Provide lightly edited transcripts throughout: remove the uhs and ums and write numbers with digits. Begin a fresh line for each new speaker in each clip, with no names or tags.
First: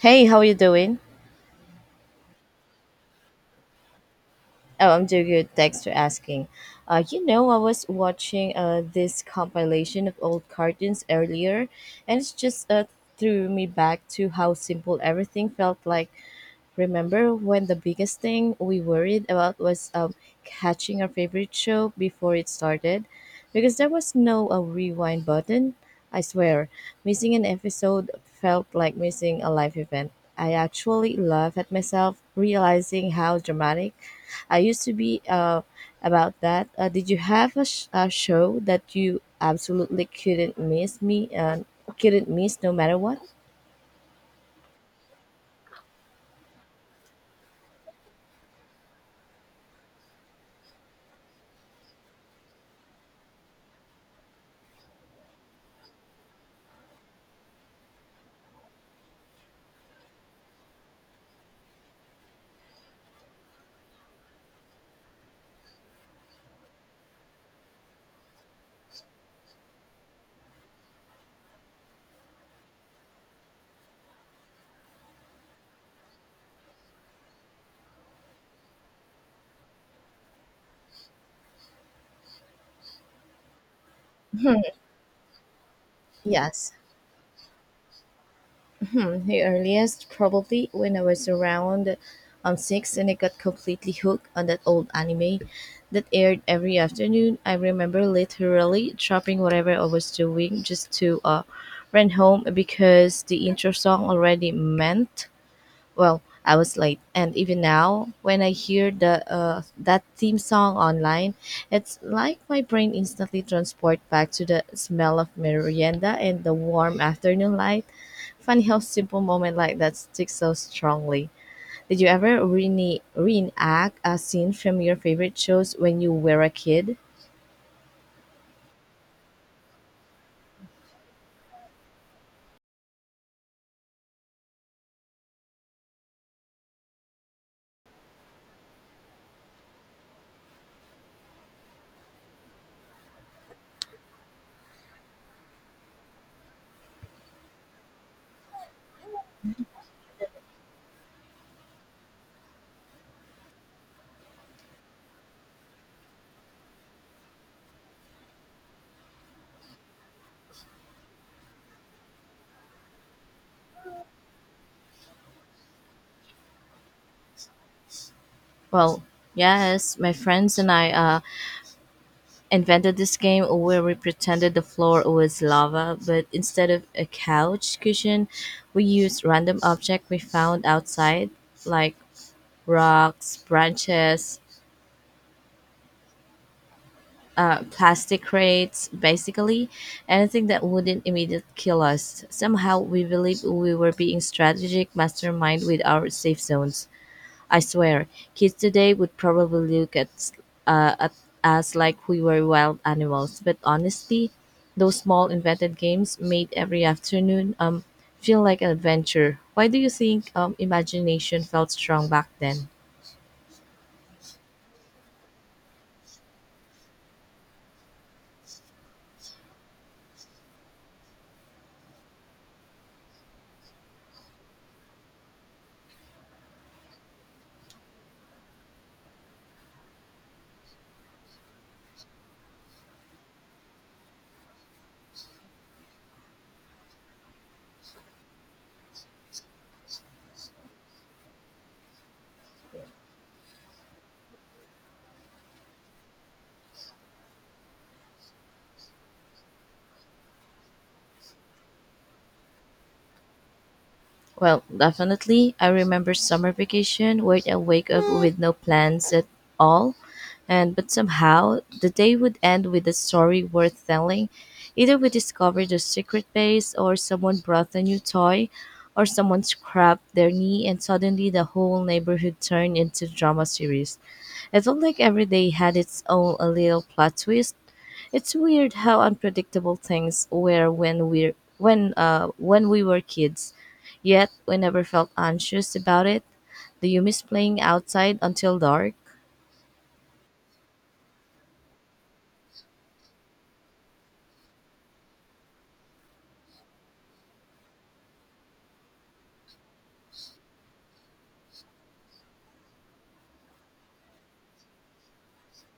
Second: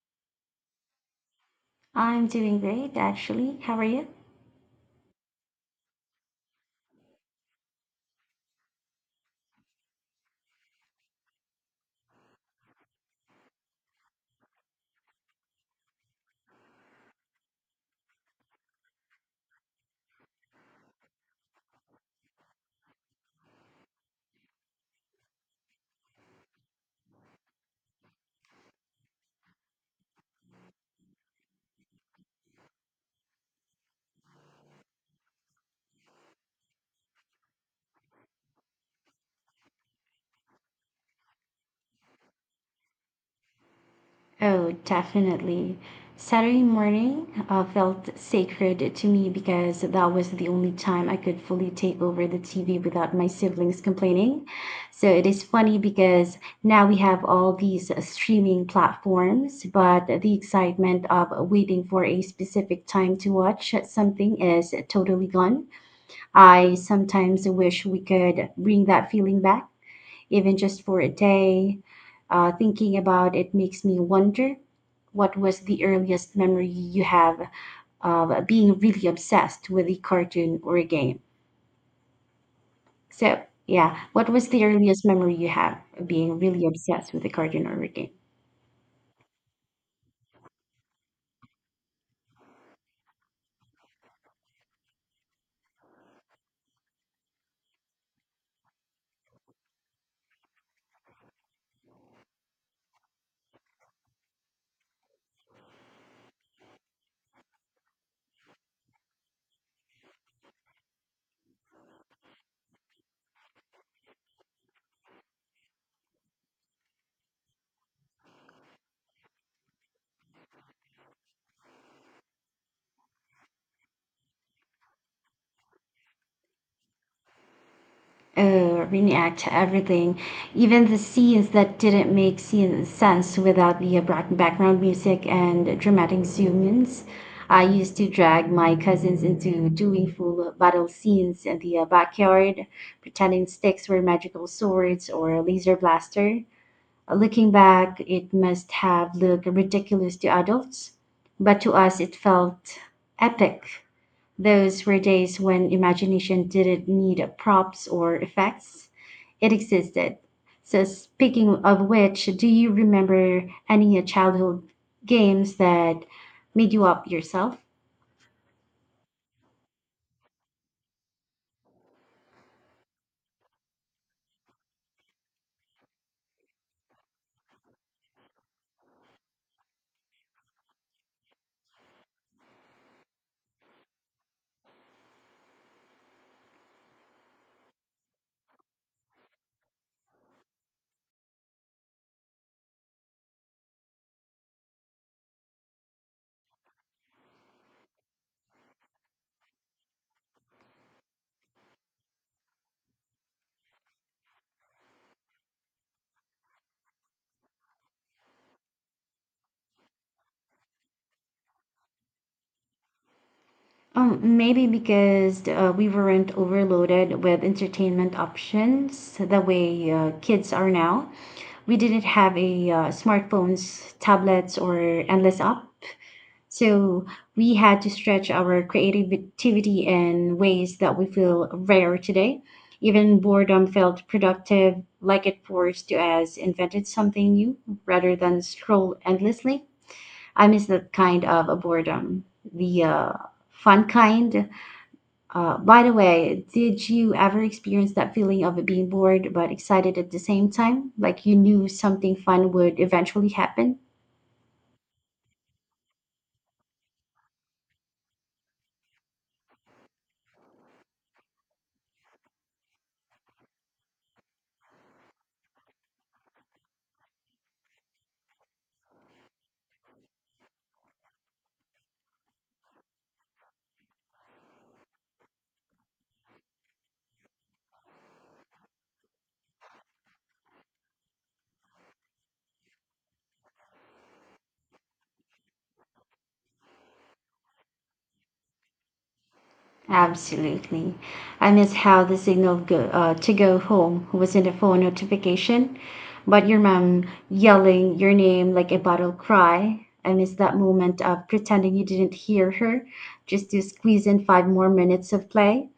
Hey, how you doing?
I'm doing great, actually. How are you?
Oh, I'm doing good. Thanks for asking. You know, I was watching this compilation of old cartoons earlier, and it's just threw me back to how simple everything felt like. Remember when the biggest thing we worried about was catching our favorite show before it started? Because there was no a rewind button. I swear, missing an episode felt like missing a live event. I actually laugh at myself realizing how dramatic I used to be about that. Did you a show that you absolutely couldn't miss no matter what?
Oh, definitely. Saturday morning felt sacred to me because that was the only time I could fully take over the TV without my siblings complaining. So it is funny because now we have all these streaming platforms, but the excitement of waiting for a specific time to watch something is totally gone. I sometimes wish we could bring that feeling back, even just for a day. Thinking about it makes me wonder, what was the earliest memory you have of being really obsessed with a cartoon or a game? So, yeah, what was the earliest memory you have of being really
Yes.
obsessed with a cartoon or a game?
Hmm, the earliest, probably when I was around six, and I got completely hooked on that old anime that aired every afternoon. I remember literally dropping whatever I was doing just to run home because the intro song already meant, well, I was late, and even now, when I hear the that theme song online, it's like my brain instantly transport back to the smell of merienda and the warm afternoon light. Funny how simple moment like that sticks so strongly. Did you ever reenact a scene from your favorite shows when you were a kid?
React to everything, even the scenes that didn't make scene sense without the background music and dramatic zoom-ins. I used to drag my cousins into doing full battle scenes in the backyard, pretending sticks were magical swords or a laser blaster. Looking back, it must have looked ridiculous to adults, but to us it felt epic. Those were days when imagination didn't need props or effects. It existed. So, speaking of which, do you remember any childhood games that made you up yourself?
Well, yes, my friends and I invented this game where we pretended the floor was lava, but instead of a couch cushion, we used random objects we found outside, like rocks, branches, plastic crates, basically anything that wouldn't immediately kill us. Somehow, we believed we were being strategic mastermind with our safe zones. I swear, kids today would probably look at us like we were wild animals. But honestly, those small invented games made every afternoon feel like an adventure. Why do you think imagination felt strong back then?
Maybe because we weren't overloaded with entertainment options the way kids are now. We didn't have a smartphones, tablets, or endless apps. So we had to stretch our creativity in ways that we feel rare today. Even boredom felt productive, like it forced us invented something new rather than scroll endlessly. I miss that kind of a boredom, the fun kind. By the way, did you ever experience that feeling of being bored but excited at the same time? Like you knew something fun would eventually happen?
Well, definitely. I remember summer vacation where I wake up with no plans at all, and but somehow the day would end with a story worth telling. Either we discovered a secret base, or someone brought a new toy, or someone scrapped their knee, and suddenly the whole neighborhood turned into drama series. It felt like every day had its own a little plot twist. It's weird how unpredictable things were when we were kids. Yet we never felt anxious about it. Do you miss playing outside until dark?
Absolutely. I miss how the signal go, to go home was in the phone notification, but your mom yelling your name like a battle cry. I miss that moment of pretending you didn't hear her just to squeeze in 5 more minutes of play,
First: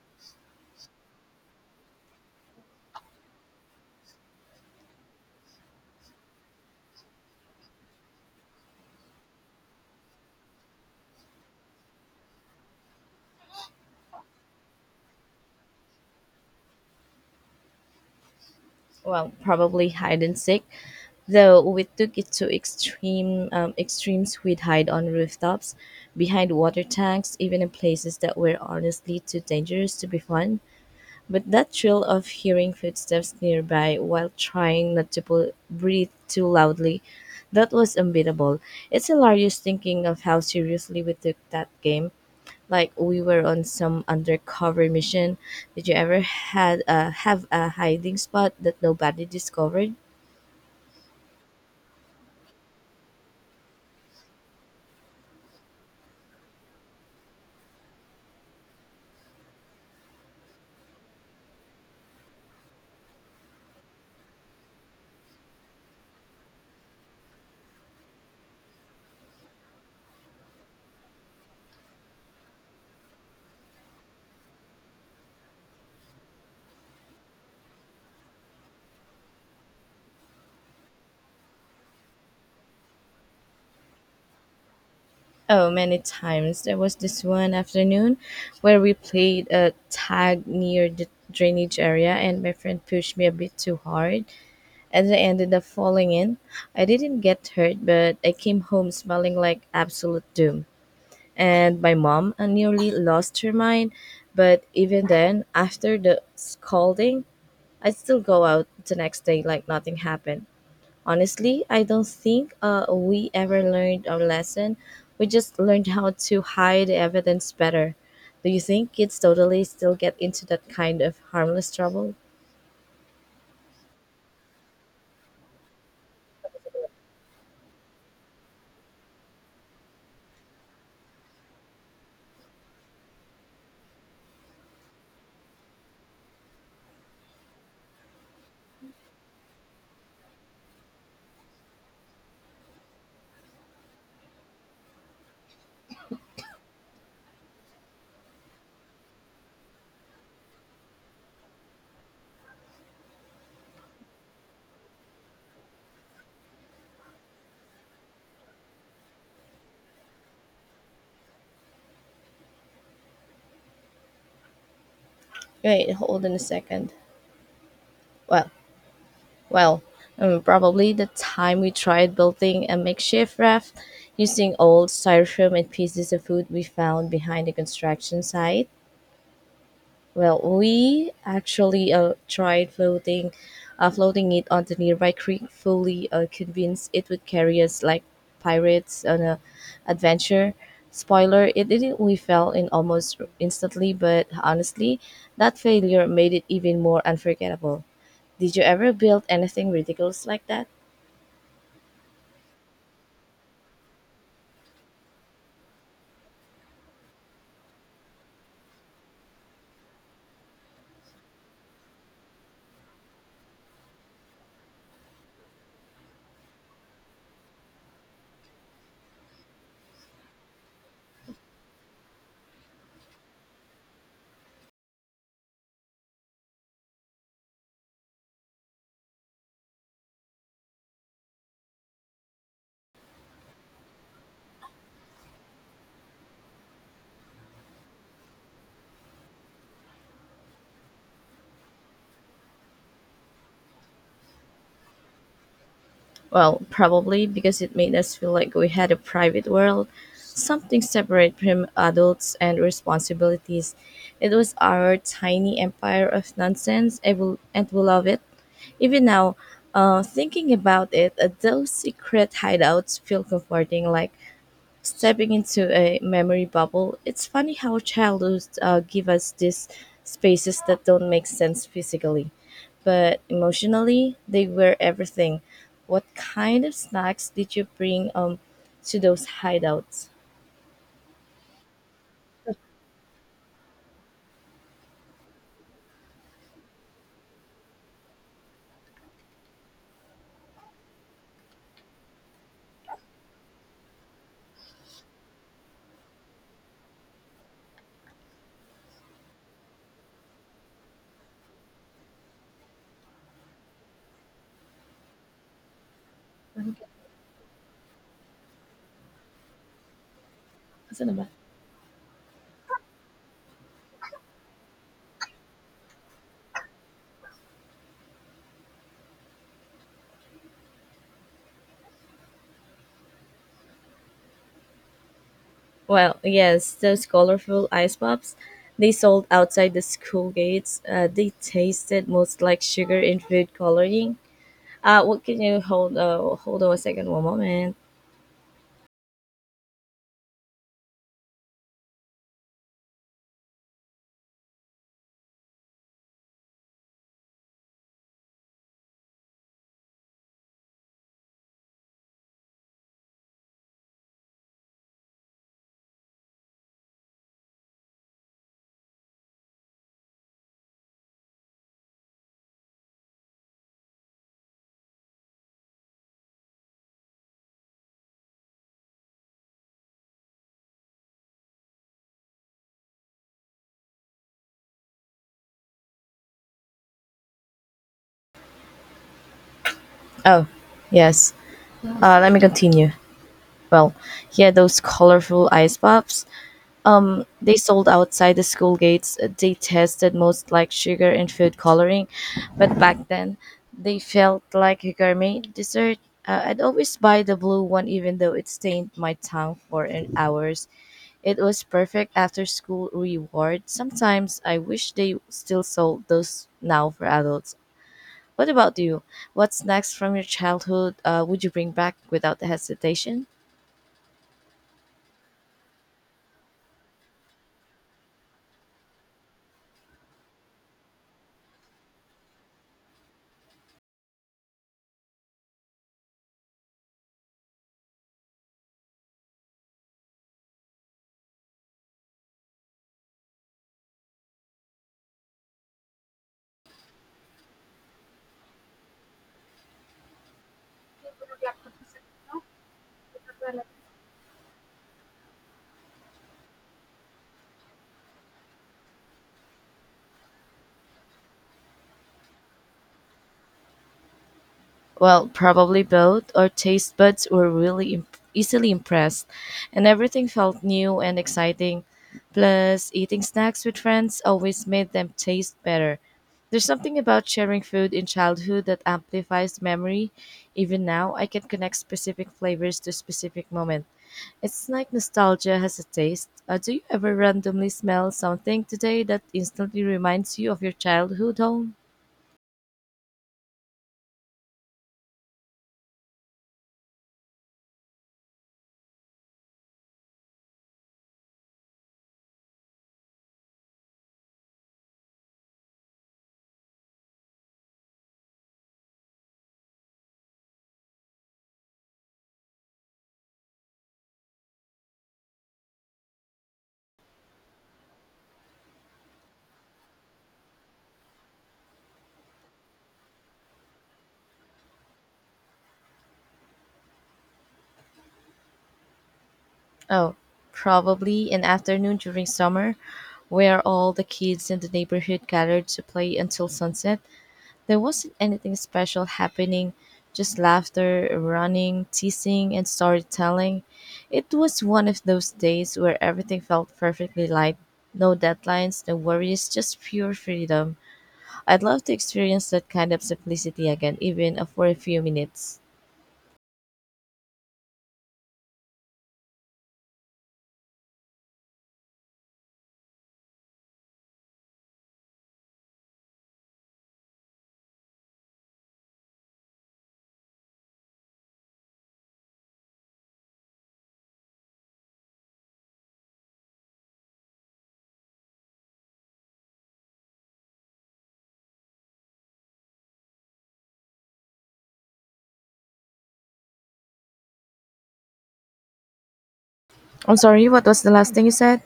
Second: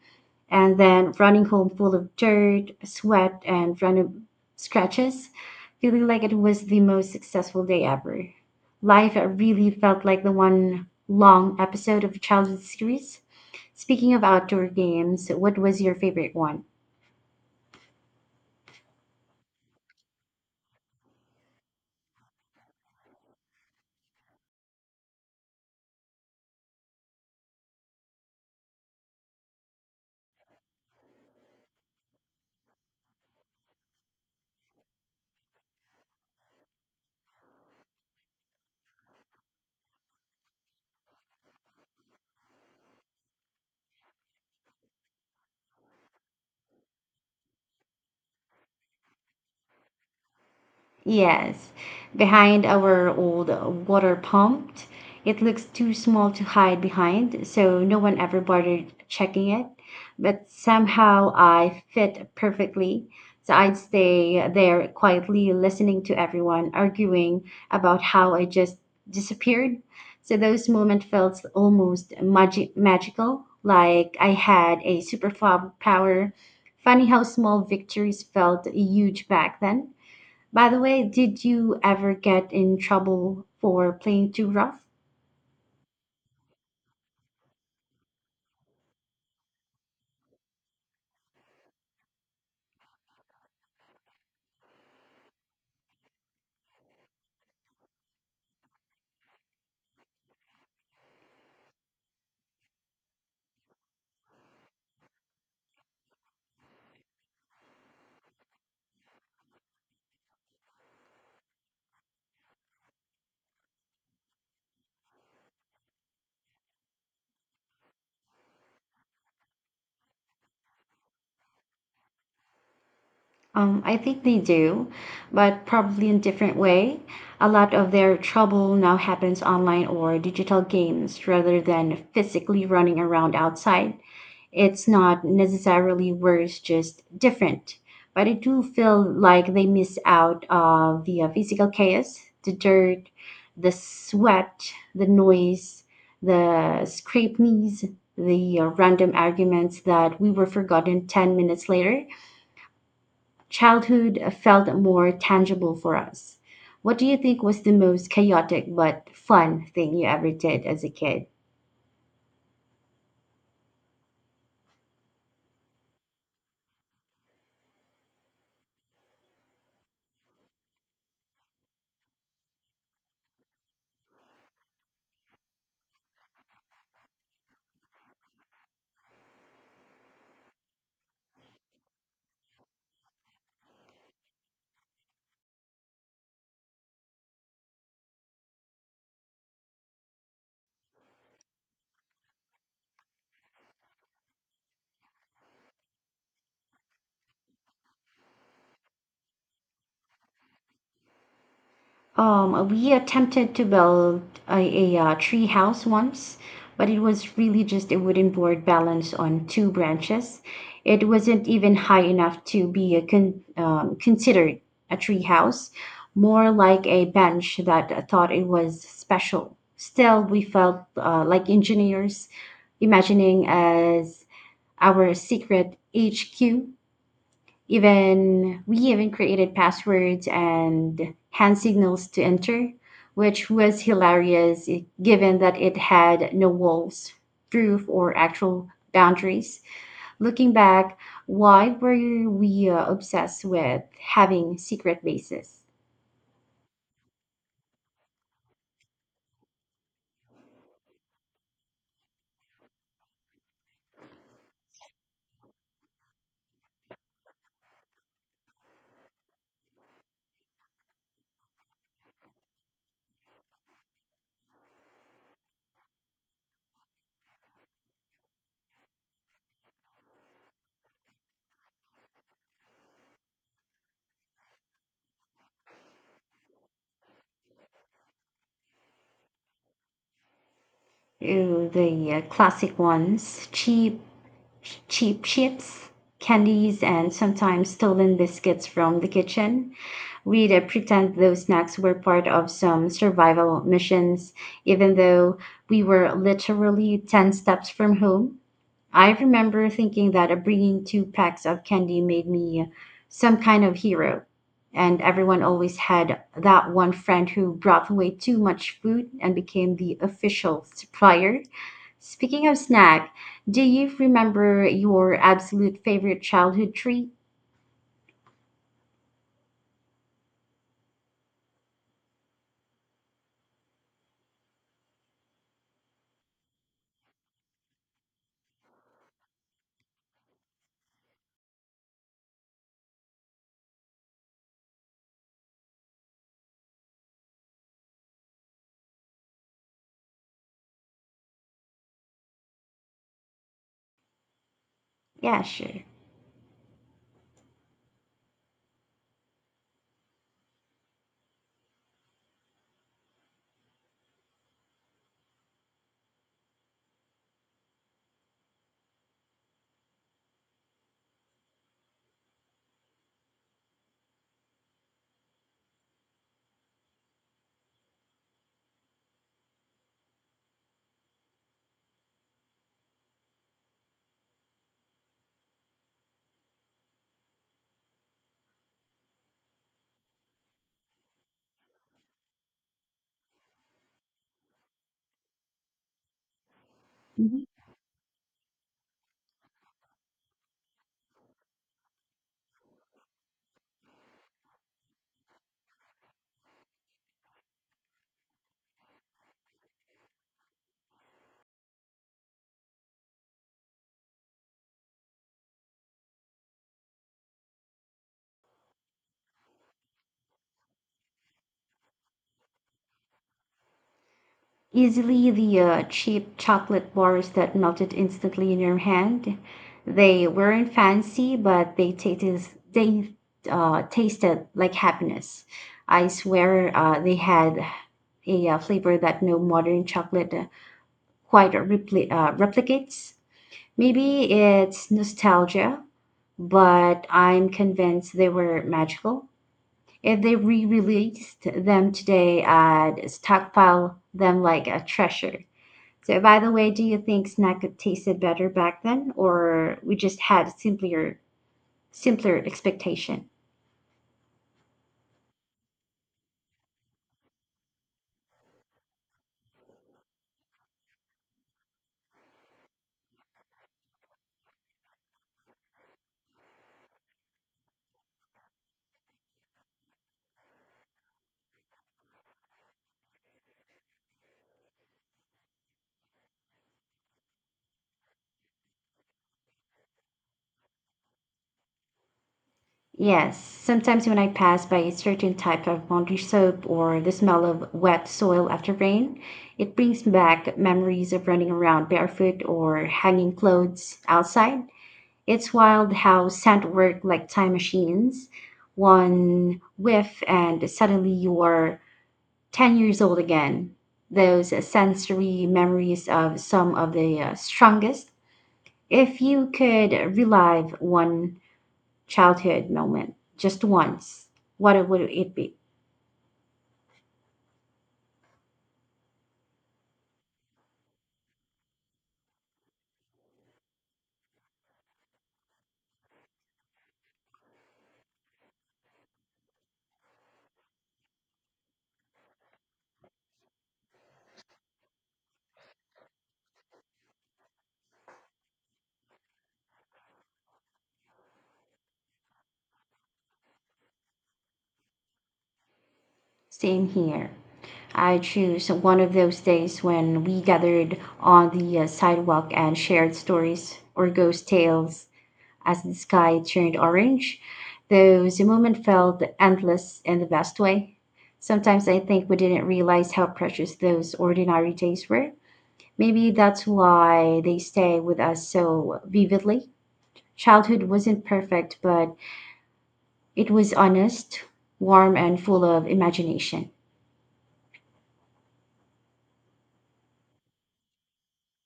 and then running home full of dirt, sweat, and random scratches, feeling like it was the most successful day ever. Life really felt like the one long episode of a childhood series. Speaking of outdoor games, what was your favorite one?
Well, probably hide and seek, though we took it to extremes. We'd hide on rooftops, behind water tanks, even in places that were honestly too dangerous to be fun. But that thrill of hearing footsteps nearby while trying not to breathe too loudly, that was unbeatable. It's hilarious thinking of how seriously we took that game, like we were on some undercover mission. Did you ever had have a hiding spot that nobody discovered?
Yes, behind our old water pump. It looks too small to hide behind, so no one ever bothered checking it. But somehow I fit perfectly. So I'd stay there quietly listening to everyone arguing about how I just disappeared. So those moments felt almost magical, like I had a super power. Funny how small victories felt huge back then. By the way, did you ever get in trouble for playing too rough?
Oh, many times. There was this one afternoon where we played a tag near the drainage area, and my friend pushed me a bit too hard, and I ended up falling in. I didn't get hurt, but I came home smelling like absolute doom. And my mom nearly lost her mind. But even then, after the scolding, I still go out the next day like nothing happened. Honestly, I don't think we ever learned our lesson. We just learned how to hide evidence better. Do you think kids totally still get into that kind of harmless trouble?
I think they do, but probably in different way. A lot of their trouble now happens online or digital games rather than physically running around outside. It's not necessarily worse, just different. But I do feel like they miss out of the physical chaos, the dirt, the sweat, the noise, the scraped knees, the random arguments that we were forgotten 10 minutes later. Childhood felt more tangible for us. What do you think was the most chaotic but fun thing you ever did as a kid?
Wait, hold on a second. Well, well, probably the time we tried building a makeshift raft using old styrofoam and pieces of food we found behind the construction site. Well, we actually floating it on the nearby creek, fully convinced it would carry us like pirates on a adventure. Spoiler: it didn't. We fell in almost instantly, but honestly, that failure made it even more unforgettable. Did you ever build anything ridiculous like that?
We attempted to build a tree house once, but it was really just a wooden board balanced on two branches. It wasn't even high enough to be a considered a tree house, more like a bench that thought it was special. Still, we felt like engineers imagining as our secret HQ. Even we even created passwords and hand signals to enter, which was hilarious given that it had no walls, roof, or actual boundaries. Looking back, why were we obsessed with having secret bases?
Well, probably because it made us feel like we had a private world, something separate from adults and responsibilities. It was our tiny empire of nonsense, I will, and we love it. Even now, thinking about it, those secret hideouts feel comforting, like stepping into a memory bubble. It's funny how childhood give us these spaces that don't make sense physically, but emotionally they were everything. What kind of snacks did you bring to those hideouts?
Ooh, the classic ones: cheap, cheap chips, candies, and sometimes stolen biscuits from the kitchen. We'd pretend those snacks were part of some survival missions, even though we were literally 10 steps from home. I remember thinking that bringing two packs of candy made me some kind of hero. And everyone always had that one friend who brought way too much food and became the official
Asan na ba?
supplier. Speaking of snack, do you remember your absolute favorite childhood treat?
Well, yes, those colorful ice pops. They sold outside the school gates. They tasted most like sugar in food coloring. What can you hold? Hold on a second, one moment.
Yeah, sure.
Oh, yes. Let me continue. Well, he had those colorful ice pops.
Mm-hmm.
They sold outside the school gates. They tasted most like sugar and food coloring, but back then they felt like a gourmet dessert. I'd always buy the blue one, even though it stained my tongue for an hours. It was perfect after school reward. Sometimes I wish they still sold those now for adults. What about you? What's next from your childhood would you bring back without hesitation?
Easily the cheap chocolate bars that melted instantly in your hand. They weren't fancy, but they tasted like happiness. I swear they had a flavor that no modern chocolate quite replicates. Maybe it's nostalgia, but I'm convinced they were magical. If they re-released them today, I'd stockpile them like a treasure. So, by the way, do you think snack could tasted better back then, or we just had simpler expectation?
Well, probably both. Our taste buds were easily impressed, and everything felt new and exciting. Plus, eating snacks with friends always made them taste better. There's something about sharing food in childhood that amplifies memory. Even now, I can connect specific flavors to specific moment. It's like nostalgia has a taste. Do you ever randomly smell something today that instantly reminds you of your childhood home?
Yes. Sometimes when I pass by a certain type of laundry soap or the smell of wet soil after rain, it brings back memories of running around barefoot or hanging clothes outside. It's wild how scent work like time machines. One whiff and suddenly you are 10 years old again. Those sensory memories of some of the strongest. If you could relive one childhood moment just once, what would it be?
Oh, probably an afternoon during summer where all the kids in the neighborhood gathered to play until sunset. There wasn't anything special happening, just laughter, running, teasing, and storytelling. It was one of those days where everything felt perfectly light. No deadlines, no worries, just pure freedom. I'd love to experience that kind of simplicity again, even for a few minutes.
Same here. I choose one of those days when we gathered on the sidewalk and shared stories or ghost tales, as the sky turned orange, though the moment felt endless in the best way. Sometimes I think we didn't realize how precious those ordinary days were. Maybe that's why they stay with us so vividly. Childhood wasn't perfect, but it was honest, warm, and full of imagination.
I'm sorry, what was the last thing you said?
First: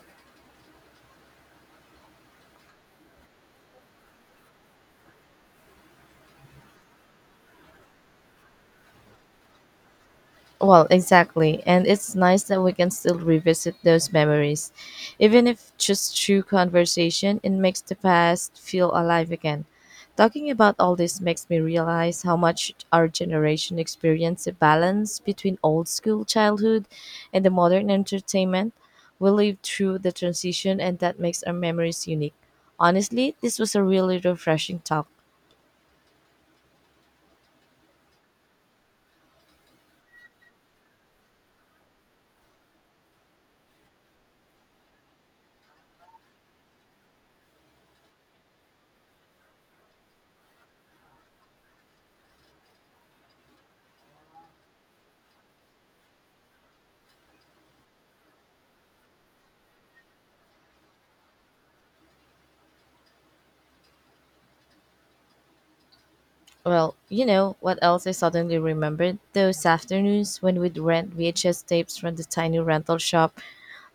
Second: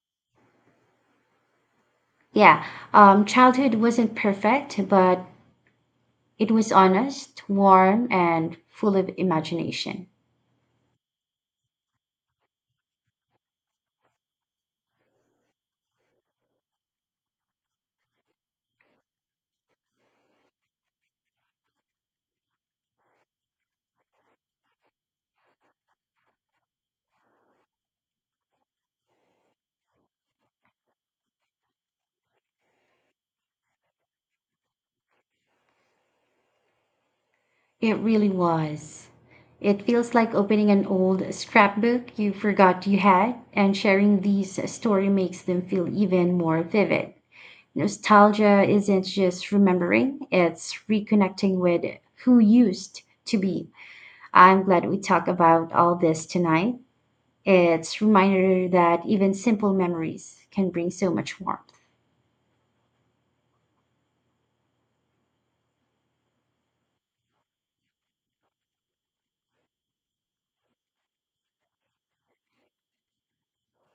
Yeah, childhood wasn't perfect, but it was honest, warm, and full of imagination.
Well, exactly. And it's nice that we can still revisit those memories. Even if just through conversation, it makes the past feel alive again. Talking about all this makes me realize how much our generation experienced a balance between old school childhood and the modern entertainment. We lived through the transition, and that makes our memories unique. Honestly, this was a really refreshing talk.
It really was. It feels like opening an old scrapbook you forgot you had, and sharing these story makes them feel even more vivid. Nostalgia isn't just remembering, it's reconnecting with who used to be. I'm glad we talked about all this tonight. It's reminder that even simple memories can bring so much warmth.
Well, you know what else I suddenly remembered? Those afternoons when we'd rent VHS tapes from the tiny rental shop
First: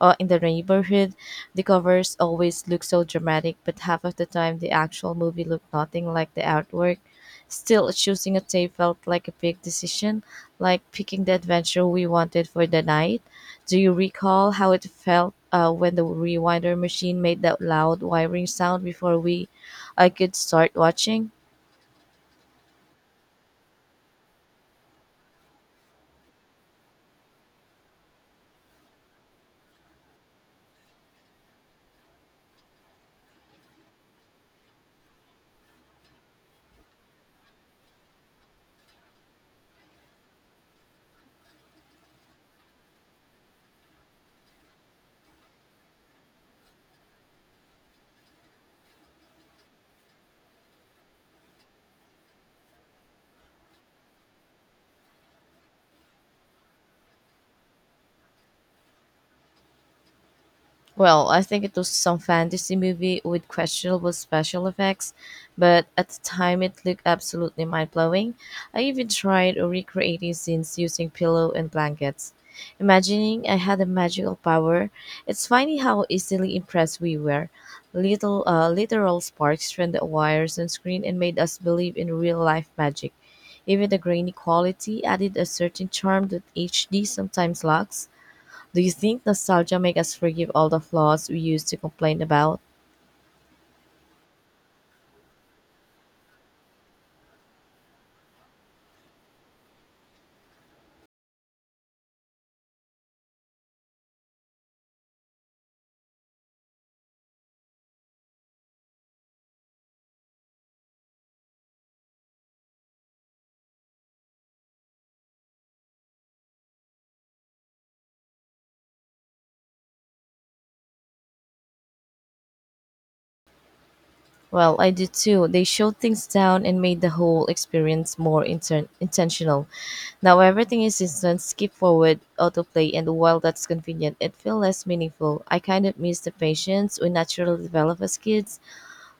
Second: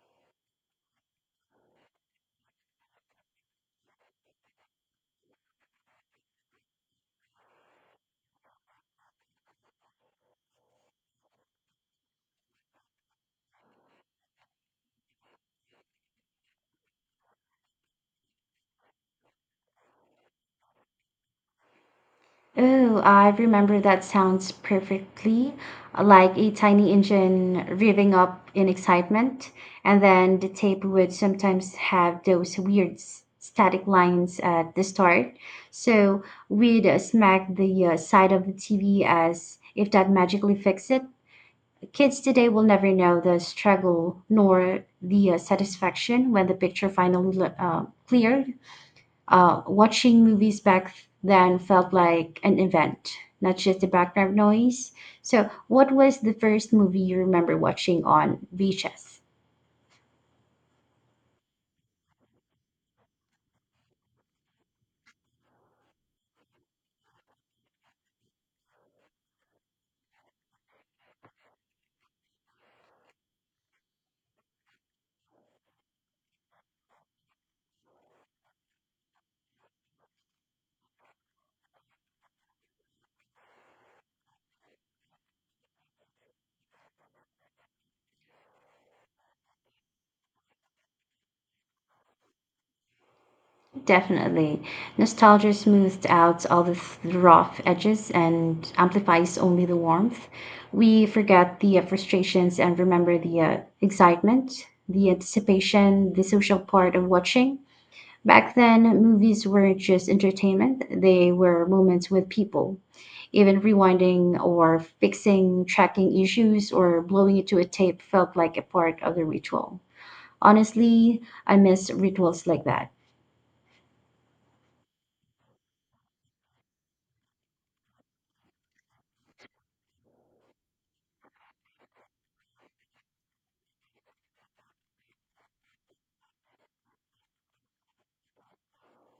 in the neighborhood. The covers always look so dramatic, but half of the time the actual movie looked nothing like the artwork. Still, choosing a tape felt like a big decision, like picking the adventure we wanted for the night. Do you recall how it felt when the rewinder machine made that loud wiring sound before we I could start watching?
Oh, I remember that sounds perfectly, like a tiny engine revving up in excitement. And then the tape would sometimes have those weird static lines at the start. So we'd smack the side of the TV as if that magically fixed it. Kids today will never know the struggle nor the satisfaction when the picture finally cleared. Watching movies back then felt like an event, not just the background noise. So, what was the first movie you remember watching on VHS?
Well, I think it was some fantasy movie with questionable special effects, but at the time it looked absolutely mind blowing. I even tried recreating scenes using pillow and blankets, imagining I had a magical power. It's funny how easily impressed we were. Little Literal sparks from the wires on screen and made us believe in real life magic. Even the grainy quality added a certain charm that HD sometimes lacks. Do you think nostalgia make us forgive all the flaws we used to complain about?
Definitely. Nostalgia smooths out all the rough edges and amplifies only the warmth. We forget the frustrations and remember the excitement, the anticipation, the social part of watching. Back then, movies weren't just entertainment, they were moments with people. Even rewinding or fixing tracking issues or blowing it to a tape felt like a part of the ritual. Honestly, I miss rituals like that.
Well, I do too. They showed things down and made the whole experience more intentional. Now everything is instant, skip forward, autoplay, and while that's convenient, it feels less meaningful. I kind of miss the patience we naturally develop as kids.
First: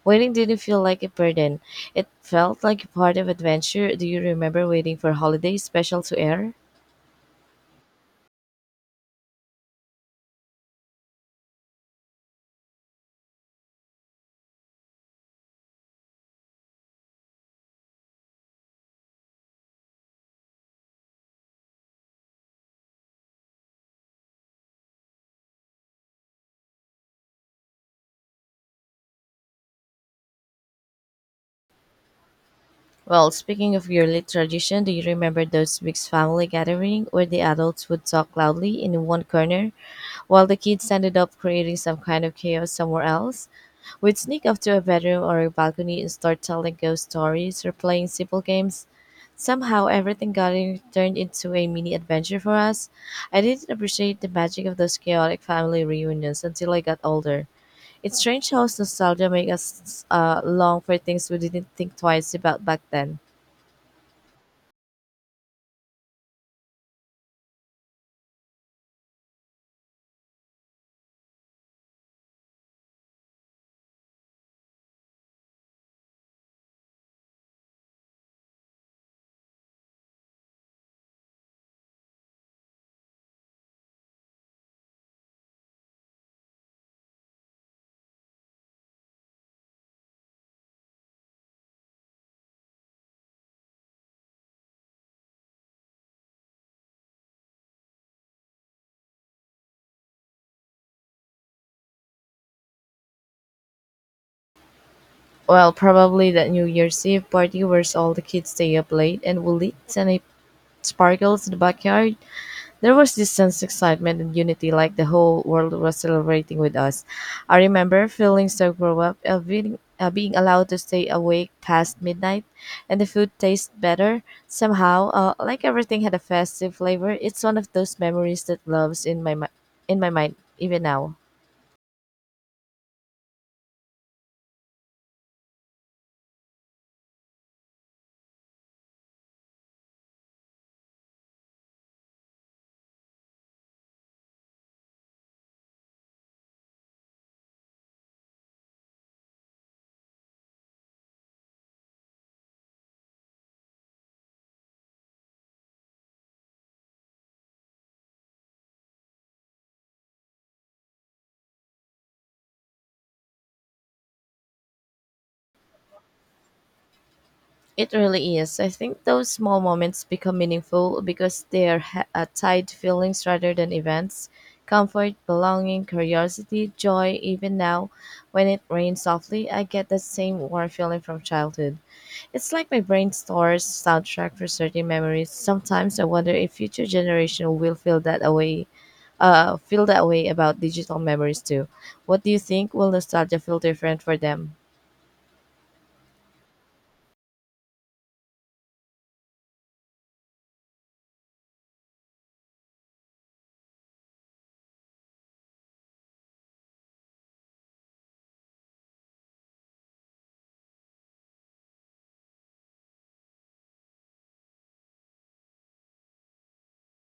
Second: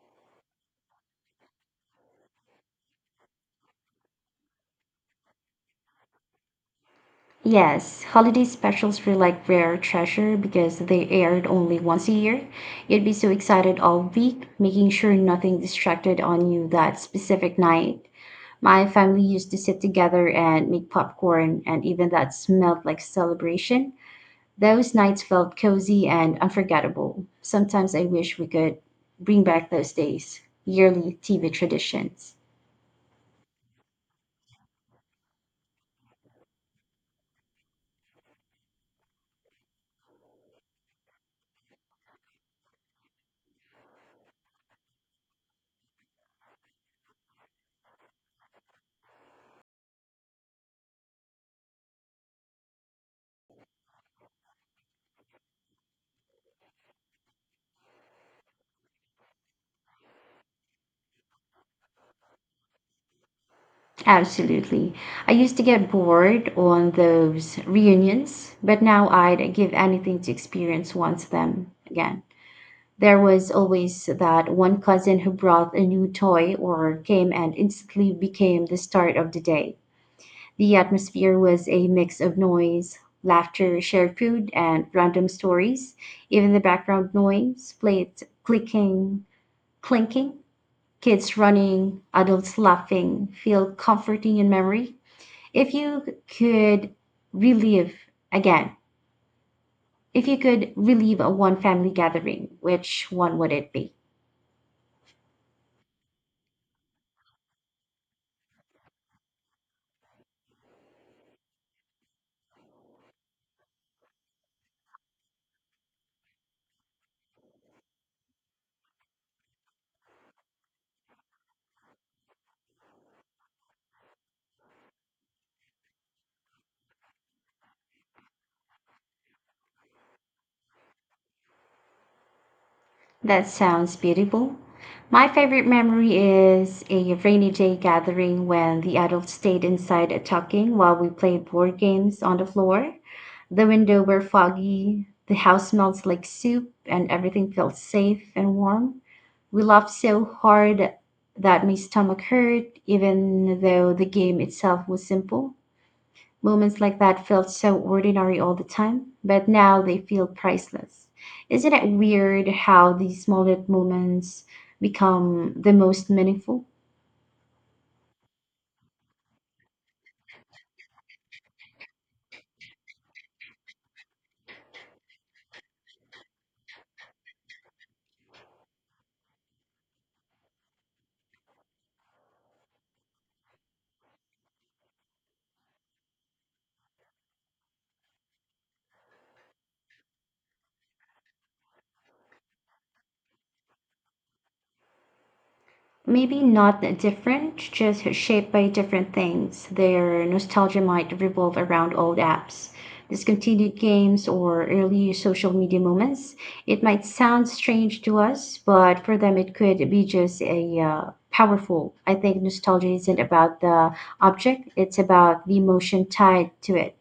Waiting didn't feel like a burden. It felt like a part of adventure. Do you remember waiting for holidays special to air?
Yes, holiday specials were like rare treasure because they aired only once a year. You'd be so excited all week, making sure nothing distracted on you that specific night. My family used to sit together and make popcorn, and even that smelled like celebration. Those nights felt cozy and unforgettable. Sometimes I wish we could bring back those days, yearly TV traditions.
Well, speaking of yearly tradition, do you remember those big family gathering where the adults would talk loudly in one corner while the kids ended up creating some kind of chaos somewhere else? We'd sneak up to a bedroom or a balcony and start telling ghost stories or playing simple games. Somehow everything got in, turned into a mini adventure for us. I didn't appreciate the magic of those chaotic family reunions until I got older. It's strange how nostalgia makes us long for things we didn't think twice about back then.
Absolutely. I used to get bored on those reunions, but now I'd give anything to experience once them again. There was always that one cousin who brought a new toy or came and instantly became the start of the day. The atmosphere was a mix of noise, laughter, shared food, and random stories. Even the background noise, plates clinking, kids running, adults laughing, feel comforting in memory. If you could relive again, if you could relive a one family gathering, which one would it be?
Well, probably that New Year's Eve party where all the kids stay up late and will eat and it sparkles in the backyard. There was this sense of excitement and unity like the whole world was celebrating with us. I remember feeling so grown up of being allowed to stay awake past midnight and the food tastes better somehow. Like everything had a festive flavor. It's one of those memories that loves in my mind even now.
That sounds beautiful. My favorite memory is a rainy day gathering when the adults stayed inside talking while we played board games on the floor. The window were foggy, the house smells like soup, and everything felt safe and warm. We laughed so hard that my stomach hurt, even though the game itself was simple. Moments like that felt so ordinary all the time, but now they feel priceless. Isn't it weird how these smallest moments become the most meaningful?
It really is. I think those small moments become meaningful because they are tied to feelings rather than events. Comfort, belonging, curiosity, joy, even now, when it rains softly, I get that same warm feeling from childhood. It's like my brain stores soundtrack for certain memories. Sometimes I wonder if future generation will feel that away, feel that way about digital memories too. What do you think? Will nostalgia feel different for them?
Maybe not that different, just shaped by different things. Their nostalgia might revolve around old apps, discontinued games, or early social media moments. It might sound strange to us, but for them, it could be just a powerful. I think nostalgia isn't about the object, it's about the emotion tied to it.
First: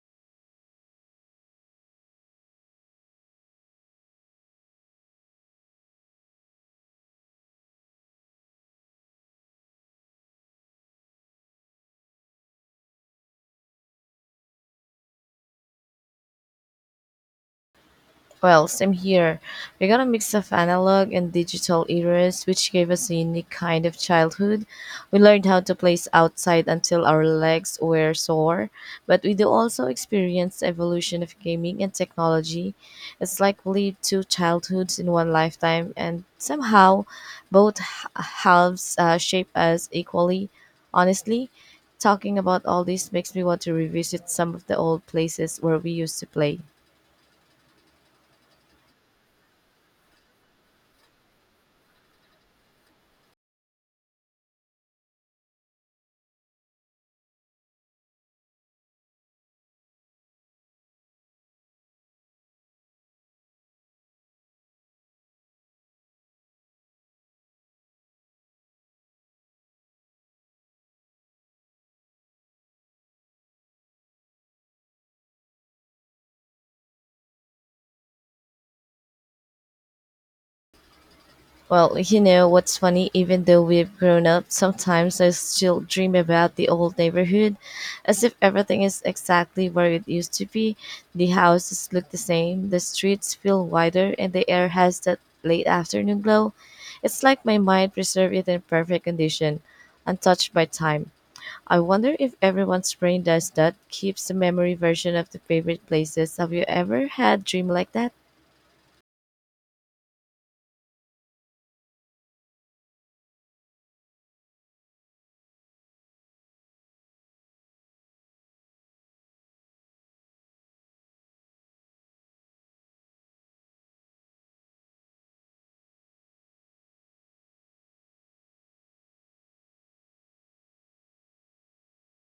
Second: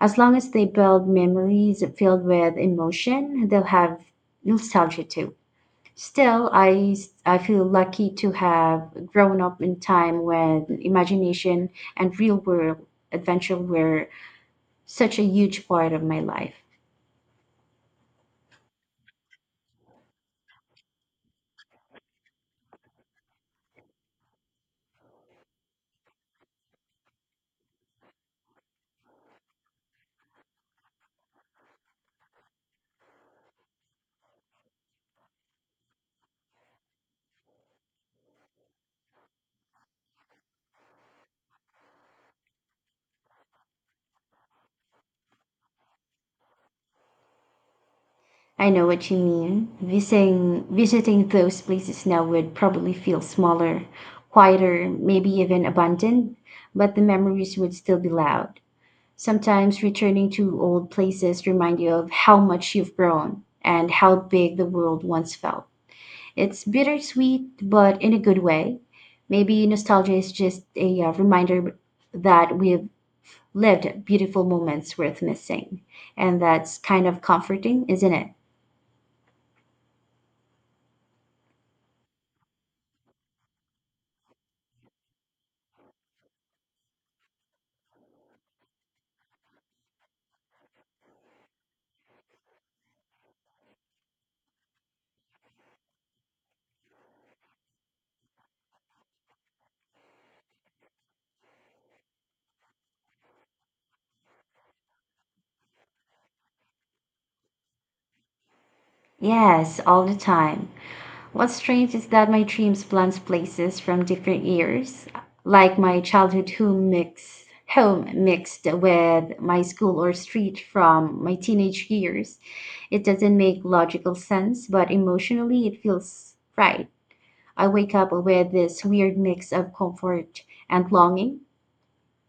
As long as they build memories filled with emotion, they'll have nostalgia too. Still, I feel lucky to have grown up in time when imagination and real world adventure were such a huge part of my life.
Well, same here. We got a mix of analog and digital eras, which gave us a unique kind of childhood. We learned how to play outside until our legs were sore, but we do also experience the evolution of gaming and technology. It's like we lived two childhoods in one lifetime, and somehow both halves shape us equally. Honestly, talking about all this makes me want to revisit some of the old places where we used to play.
I know what you mean. Visiting those places now would probably feel smaller, quieter, maybe even abandoned, but the memories would still be loud. Sometimes returning to old places remind you of how much you've grown and how big the world once felt. It's bittersweet, but in a good way. Maybe nostalgia is just a reminder that we've lived beautiful moments worth missing. And that's kind of comforting, isn't it?
Well, you know what's funny? Even though we've grown up, sometimes I still dream about the old neighborhood, as if everything is exactly where it used to be. The houses look the same, the streets feel wider, and the air has that late afternoon glow. It's like my mind preserved it in perfect condition, untouched by time. I wonder if everyone's brain does that, keeps the memory version of the favorite places. Have you ever had dream like that?
Yes, all the time. What's strange is that my dreams blend places from different years, like my childhood home mixed with my school or street from my teenage years. It doesn't make logical sense, but emotionally it feels right. I wake up with this weird mix of comfort and longing.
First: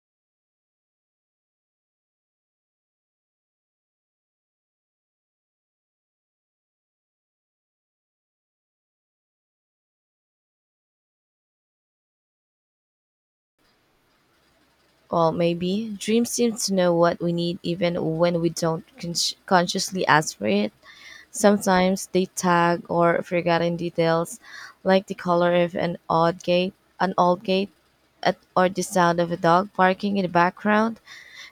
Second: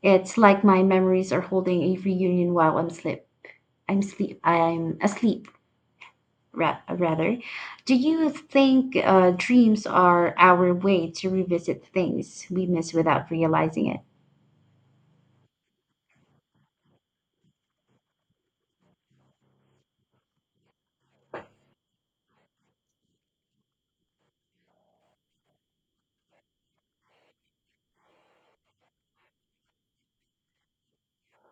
It's like my memories are holding a reunion while I'm sleep. I'm sleep. I'm asleep. Rather, do you think dreams are our way to revisit things we miss without realizing it?
Well, maybe. Dreams seem to know what we need even when we don't con- consciously ask for it. Sometimes they tag or forgotten details, like the color of an odd gate, an old gate, at, or the sound of a dog barking in the background.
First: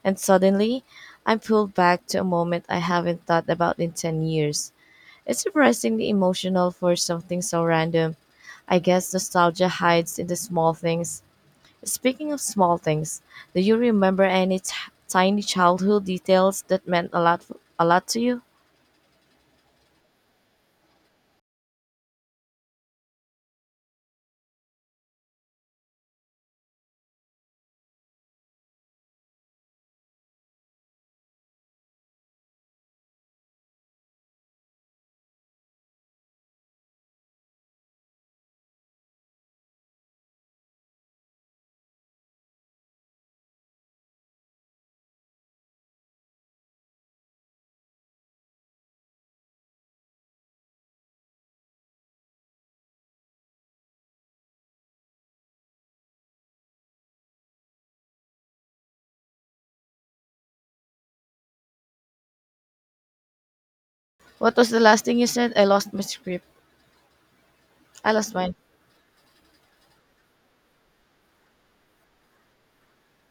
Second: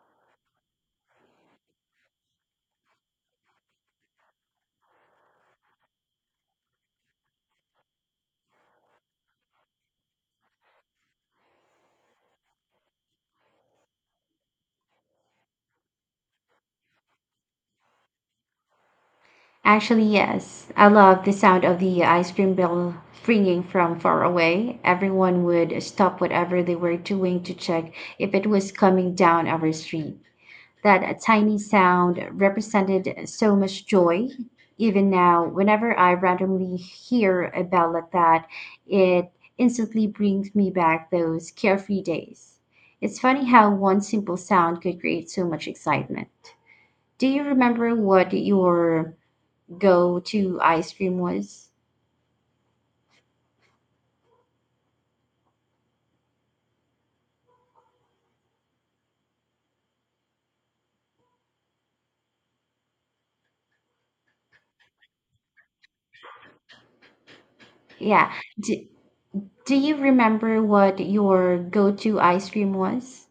And suddenly, I'm pulled back to a moment I haven't thought about in 10 years. It's surprisingly emotional for something so random. I guess nostalgia hides in the small things. Speaking of small things, do you remember any tiny childhood details that meant a lot to you?
Actually, yes. I love the sound of the ice cream bell ringing from far away. Everyone would stop whatever they were doing to check if it was coming down our street. That tiny sound represented so much joy. Even now, whenever I randomly hear a bell like that, it instantly brings me back those carefree days. It's funny how one simple sound could create so much excitement. Do you remember what your go to ice cream was?
What was the last thing you said? I lost my script. I
Yeah.
lost mine.
Do, do you remember what your go to ice cream was?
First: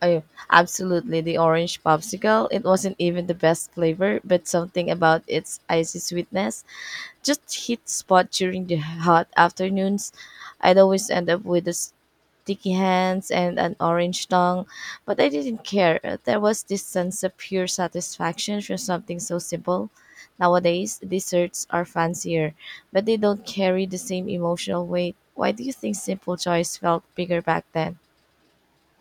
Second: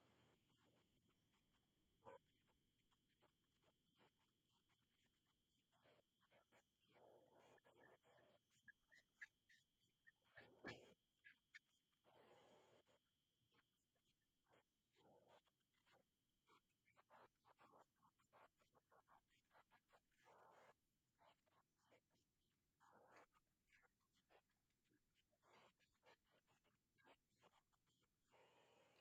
Oh, absolutely. The orange popsicle. It wasn't even the best flavor, but something about its icy sweetness just hit spot during the hot afternoons. I'd always end up with the sticky hands and an orange tongue, but I didn't care. There was this sense of pure satisfaction from something so simple. Nowadays, desserts are fancier, but they don't carry the same emotional weight. Why do you think simple joys felt bigger back then?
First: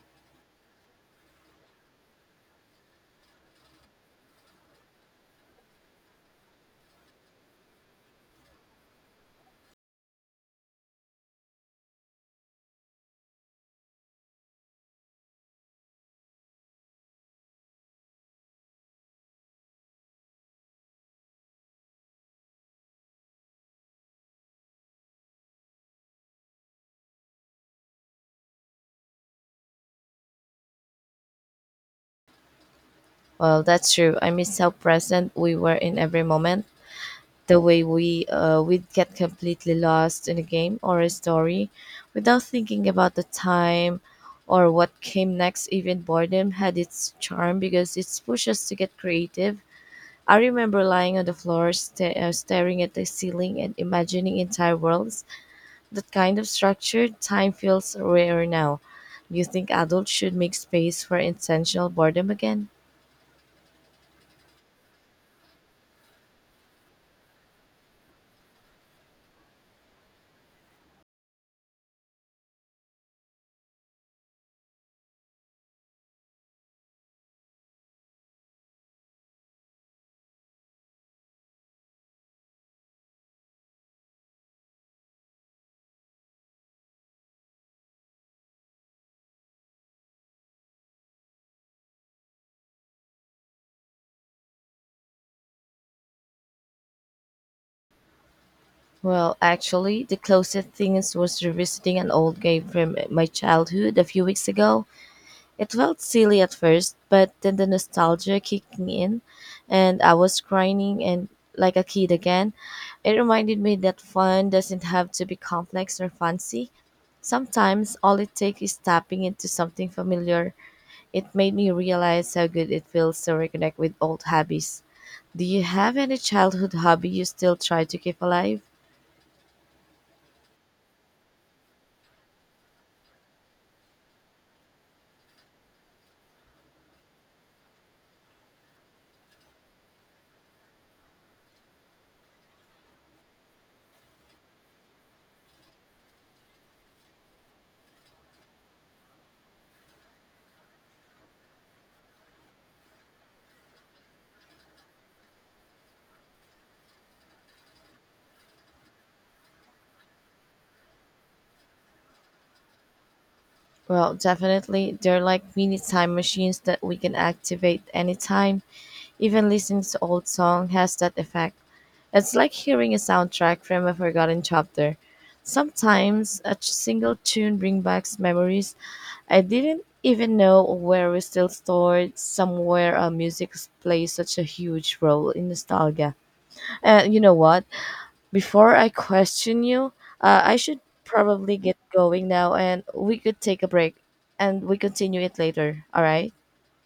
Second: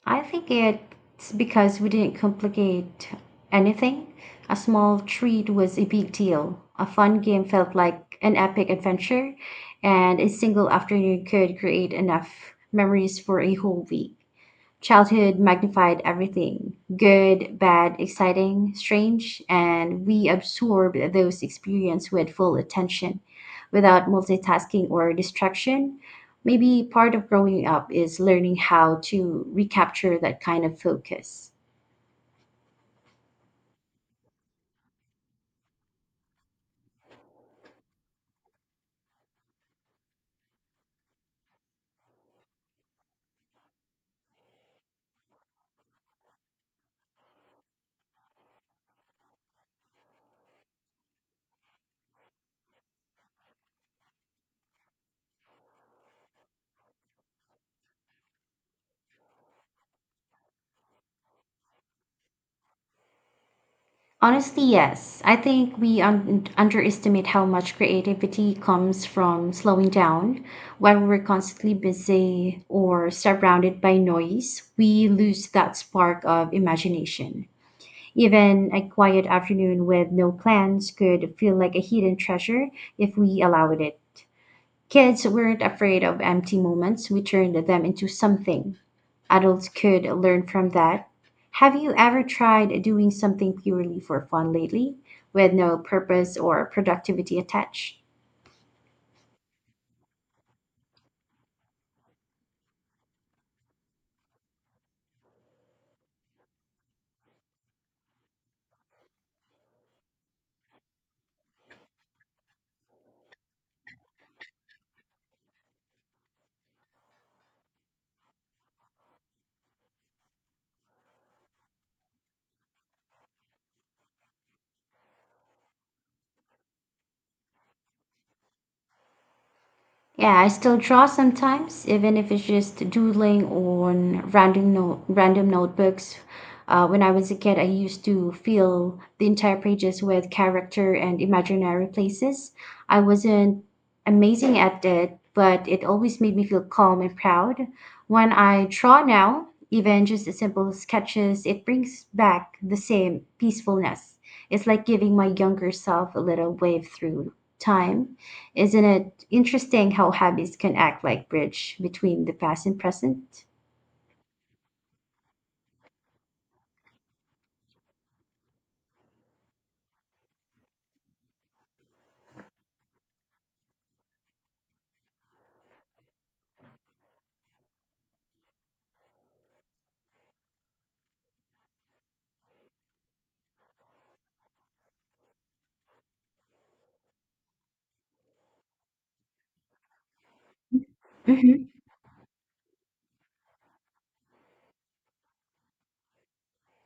I think it's because we didn't complicate anything. A small treat was a big deal. A fun game felt like an epic adventure, and a single afternoon could create enough memories for a whole week. Childhood magnified everything good, bad, exciting, strange, and we absorbed those experiences with full attention without multitasking or distraction. Maybe part of growing up is learning how to recapture that kind of focus.
Well, that's true. I miss how present we were in every moment. The way we'd get completely lost in a game or a story, without thinking about the time or what came next. Even boredom had its charm because it pushed us to get creative. I remember lying on the floor, staring at the ceiling and imagining entire worlds. That kind of structured time feels rare now. Do you think adults should make space for intentional boredom again?
Honestly, yes. I think we underestimate how much creativity comes from slowing down. When we're constantly busy or surrounded by noise, we lose that spark of imagination. Even a quiet afternoon with no plans could feel like a hidden treasure if we allowed it. Kids weren't afraid of empty moments, we turned them into something. Adults could learn from that. Have you ever tried doing something purely for fun lately, with no purpose or productivity attached?
Well, actually, the closest thing is was revisiting an old game from my childhood a few weeks ago. It felt silly at first, but then the nostalgia kicked me in, and I was crying and like a kid again. It reminded me that fun doesn't have to be complex or fancy. Sometimes all it takes is tapping into something familiar. It made me realize how good it feels to reconnect with old hobbies. Do you have any childhood hobby you still try to keep alive?
Yeah, I still draw sometimes, even if it's just doodling on random notebooks. When I was a kid, I used to fill the entire pages with character and imaginary places. I wasn't amazing at it, but it always made me feel calm and proud. When I draw now, even just the simple sketches, it brings back the same peacefulness. It's like giving my younger self a little wave through time. Isn't it interesting how habits can act like bridge between the past and present?
Well, definitely. They're like mini time machines that we can activate anytime. Even listening to old song has that effect. It's like hearing a soundtrack from a forgotten chapter. Sometimes a single tune brings back memories I didn't even know where we still stored, somewhere music plays such a huge role in nostalgia. And you know what? Before I question you, I should probably
Mhm.
get going now and we could take a break and we continue it later. All right?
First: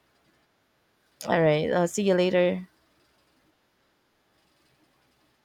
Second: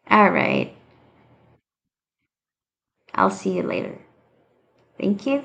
All right.
All right. See you later.
I'll see you later. Thank you.